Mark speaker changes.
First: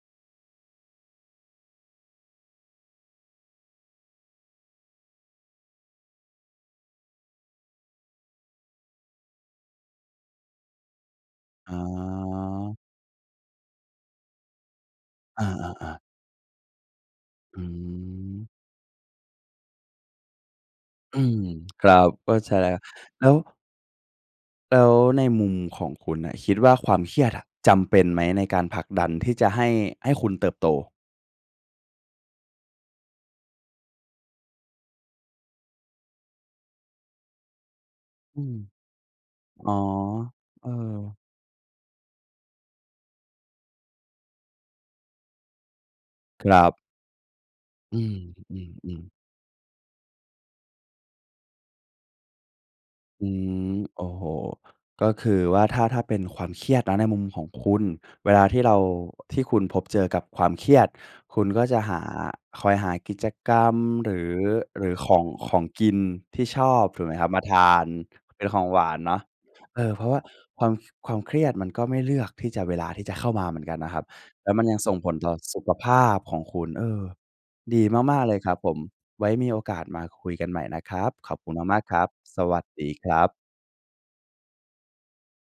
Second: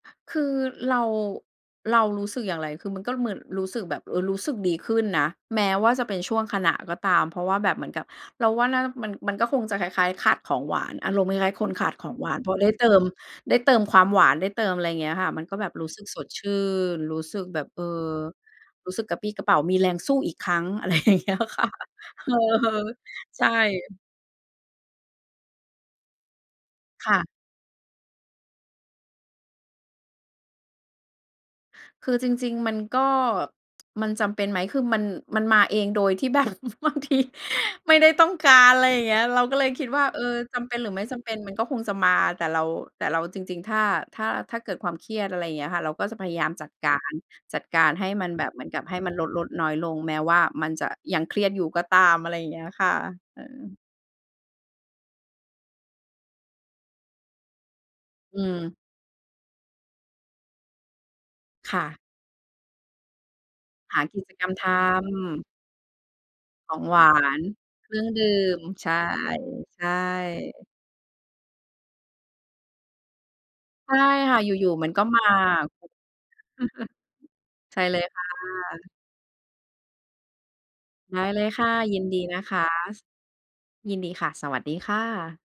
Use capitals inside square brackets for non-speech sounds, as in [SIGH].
Speaker 1: คือ เรา เรารู้สึกอย่างไร คือมันก็เหมือนรู้สึกแบบ เออ รู้สึกดีขึ้นนะ แม้ว่าจะเป็นชั่วขณะก็ตาม เพราะว่าแบบเหมือนกับ เราว่าน่า มัน มันก็คงจะคล้าย ๆ ขาดของหวาน อารมณ์คล้าย ๆ ค
Speaker 2: อ๋
Speaker 1: น
Speaker 2: อ
Speaker 1: ขาดของหวาน เพราะได้เติม ได้เติมความหวาน ได้เติมอะไรอย่างเงี้ยค่ะ ม
Speaker 2: อ
Speaker 1: ันก็แบบรู้
Speaker 2: า ๆ
Speaker 1: สึ
Speaker 2: ๆ
Speaker 1: กสดชื่น รู้สึก
Speaker 2: อ
Speaker 1: แบ
Speaker 2: ื
Speaker 1: บ เออ
Speaker 2: ม
Speaker 1: รู้สึกกระปรี้กระเปร่า มีแรงสู้อีกครั้ง อะไรอย่า
Speaker 2: อื
Speaker 1: งเงี้
Speaker 2: ม
Speaker 1: ยค่ะ
Speaker 2: ครับ
Speaker 1: [LAUGHS] เ
Speaker 2: เ
Speaker 1: อ
Speaker 2: ข้
Speaker 1: อ
Speaker 2: าใจแล้ว แล้ว
Speaker 1: ๆ ใช่
Speaker 2: แล้วในมุมของคุณน่ะ คิดว่าความ
Speaker 1: ค
Speaker 2: เค
Speaker 1: ่
Speaker 2: ร
Speaker 1: ะ
Speaker 2: ียดจำเป็นไหมในการผลักดันที่จะ ให้ ให้คุณเติบโต?
Speaker 1: คือจริง ๆ มันก็ มันจำเป็นไหม คือมัน มันมาเองโดยที่แบบ บางที ไม่ได้ต้อง
Speaker 2: อื
Speaker 1: กา
Speaker 2: ม
Speaker 1: ร อะไรอย่างเงี้ย เราก็เล
Speaker 2: อ๋
Speaker 1: ย
Speaker 2: อ
Speaker 1: คิดว่า เออ จ
Speaker 2: เออ
Speaker 1: ำเป็นหรือไม่จำเป็นมันก็คงจะมา แต่เรา แต่เรา จริง ๆ ถ้า ถ้า ถ้าเกิดความเครียด อะไรอย่างเงี้ยค่ะ เราก็จะพยาย
Speaker 2: ค
Speaker 1: าม
Speaker 2: รั
Speaker 1: จั
Speaker 2: บ
Speaker 1: ดการ จัดการ
Speaker 2: อื
Speaker 1: ให้มันแบบเหมือนกับให้
Speaker 2: ม
Speaker 1: ม
Speaker 2: ๆ
Speaker 1: ั
Speaker 2: ๆ
Speaker 1: นลด ๆ น้อยลง แม้ว่ามันจะยังเครียดอยู่ก็ตาม อะไรอย่างเงี้ยค่ะ
Speaker 2: อื
Speaker 1: เอ
Speaker 2: ม
Speaker 1: อ
Speaker 2: โอ้โฮ ก็คือว่าถ้า ถ้าเป็นความเครียดนะในมุมของคุณ เว
Speaker 1: อื
Speaker 2: ลาที่เ
Speaker 1: ม
Speaker 2: รา ที่คุณพบเจอกับความเครียด คุณก็จ
Speaker 1: ค
Speaker 2: ะ
Speaker 1: ่
Speaker 2: ห
Speaker 1: ะ
Speaker 2: า คอยหากิจกรรม
Speaker 1: หา
Speaker 2: หร
Speaker 1: ก
Speaker 2: ื
Speaker 1: ิจ
Speaker 2: อ
Speaker 1: กรรมท
Speaker 2: หรือของ
Speaker 1: ำ
Speaker 2: ของกินที่ช
Speaker 1: ข
Speaker 2: อ
Speaker 1: อง
Speaker 2: บ
Speaker 1: ห
Speaker 2: ถ
Speaker 1: ว
Speaker 2: ูกไห
Speaker 1: า
Speaker 2: มครับ ม
Speaker 1: น
Speaker 2: าทา
Speaker 1: เค
Speaker 2: น
Speaker 1: รื่องดื่
Speaker 2: เป็นข
Speaker 1: ม
Speaker 2: องหว
Speaker 1: ใช
Speaker 2: า
Speaker 1: ่
Speaker 2: นเนาะ
Speaker 1: ใ
Speaker 2: เอ
Speaker 1: ช่
Speaker 2: อ เพราะว่าความ ความเครียดมันก็ไม่เลือกที่จะ เวลาที่จะเข้ามาเหมือนกันน
Speaker 1: ใช
Speaker 2: ะค
Speaker 1: ่
Speaker 2: รับ
Speaker 1: ค่ะ
Speaker 2: แล
Speaker 1: อ
Speaker 2: ้วมั
Speaker 1: ย
Speaker 2: น
Speaker 1: ู่
Speaker 2: ยัง
Speaker 1: ๆ มั
Speaker 2: ส
Speaker 1: น
Speaker 2: ่ง
Speaker 1: ก็
Speaker 2: ผล
Speaker 1: มา
Speaker 2: ต่อสุขภาพของค
Speaker 1: อ่ะ
Speaker 2: ุณ เอ
Speaker 1: [CHUCKLES]
Speaker 2: อ
Speaker 1: ใช
Speaker 2: ด
Speaker 1: ่
Speaker 2: ี
Speaker 1: เลย
Speaker 2: ม
Speaker 1: ค
Speaker 2: า
Speaker 1: ่
Speaker 2: ก
Speaker 1: ะ
Speaker 2: ๆ เลยครับผม ไว้มีโอกาสมาคุยกันใหม่นะครับ
Speaker 1: ได้
Speaker 2: ขอบ
Speaker 1: เล
Speaker 2: ค
Speaker 1: ย
Speaker 2: ุณ
Speaker 1: ค่ะ
Speaker 2: มาก ๆ ค
Speaker 1: ย
Speaker 2: ร
Speaker 1: ิ
Speaker 2: ั
Speaker 1: น
Speaker 2: บ
Speaker 1: ดีน
Speaker 2: ส
Speaker 1: ะค
Speaker 2: วัส
Speaker 1: ะ
Speaker 2: ดีครับ
Speaker 1: ยินดีค่ะ สวัสดีค่ะ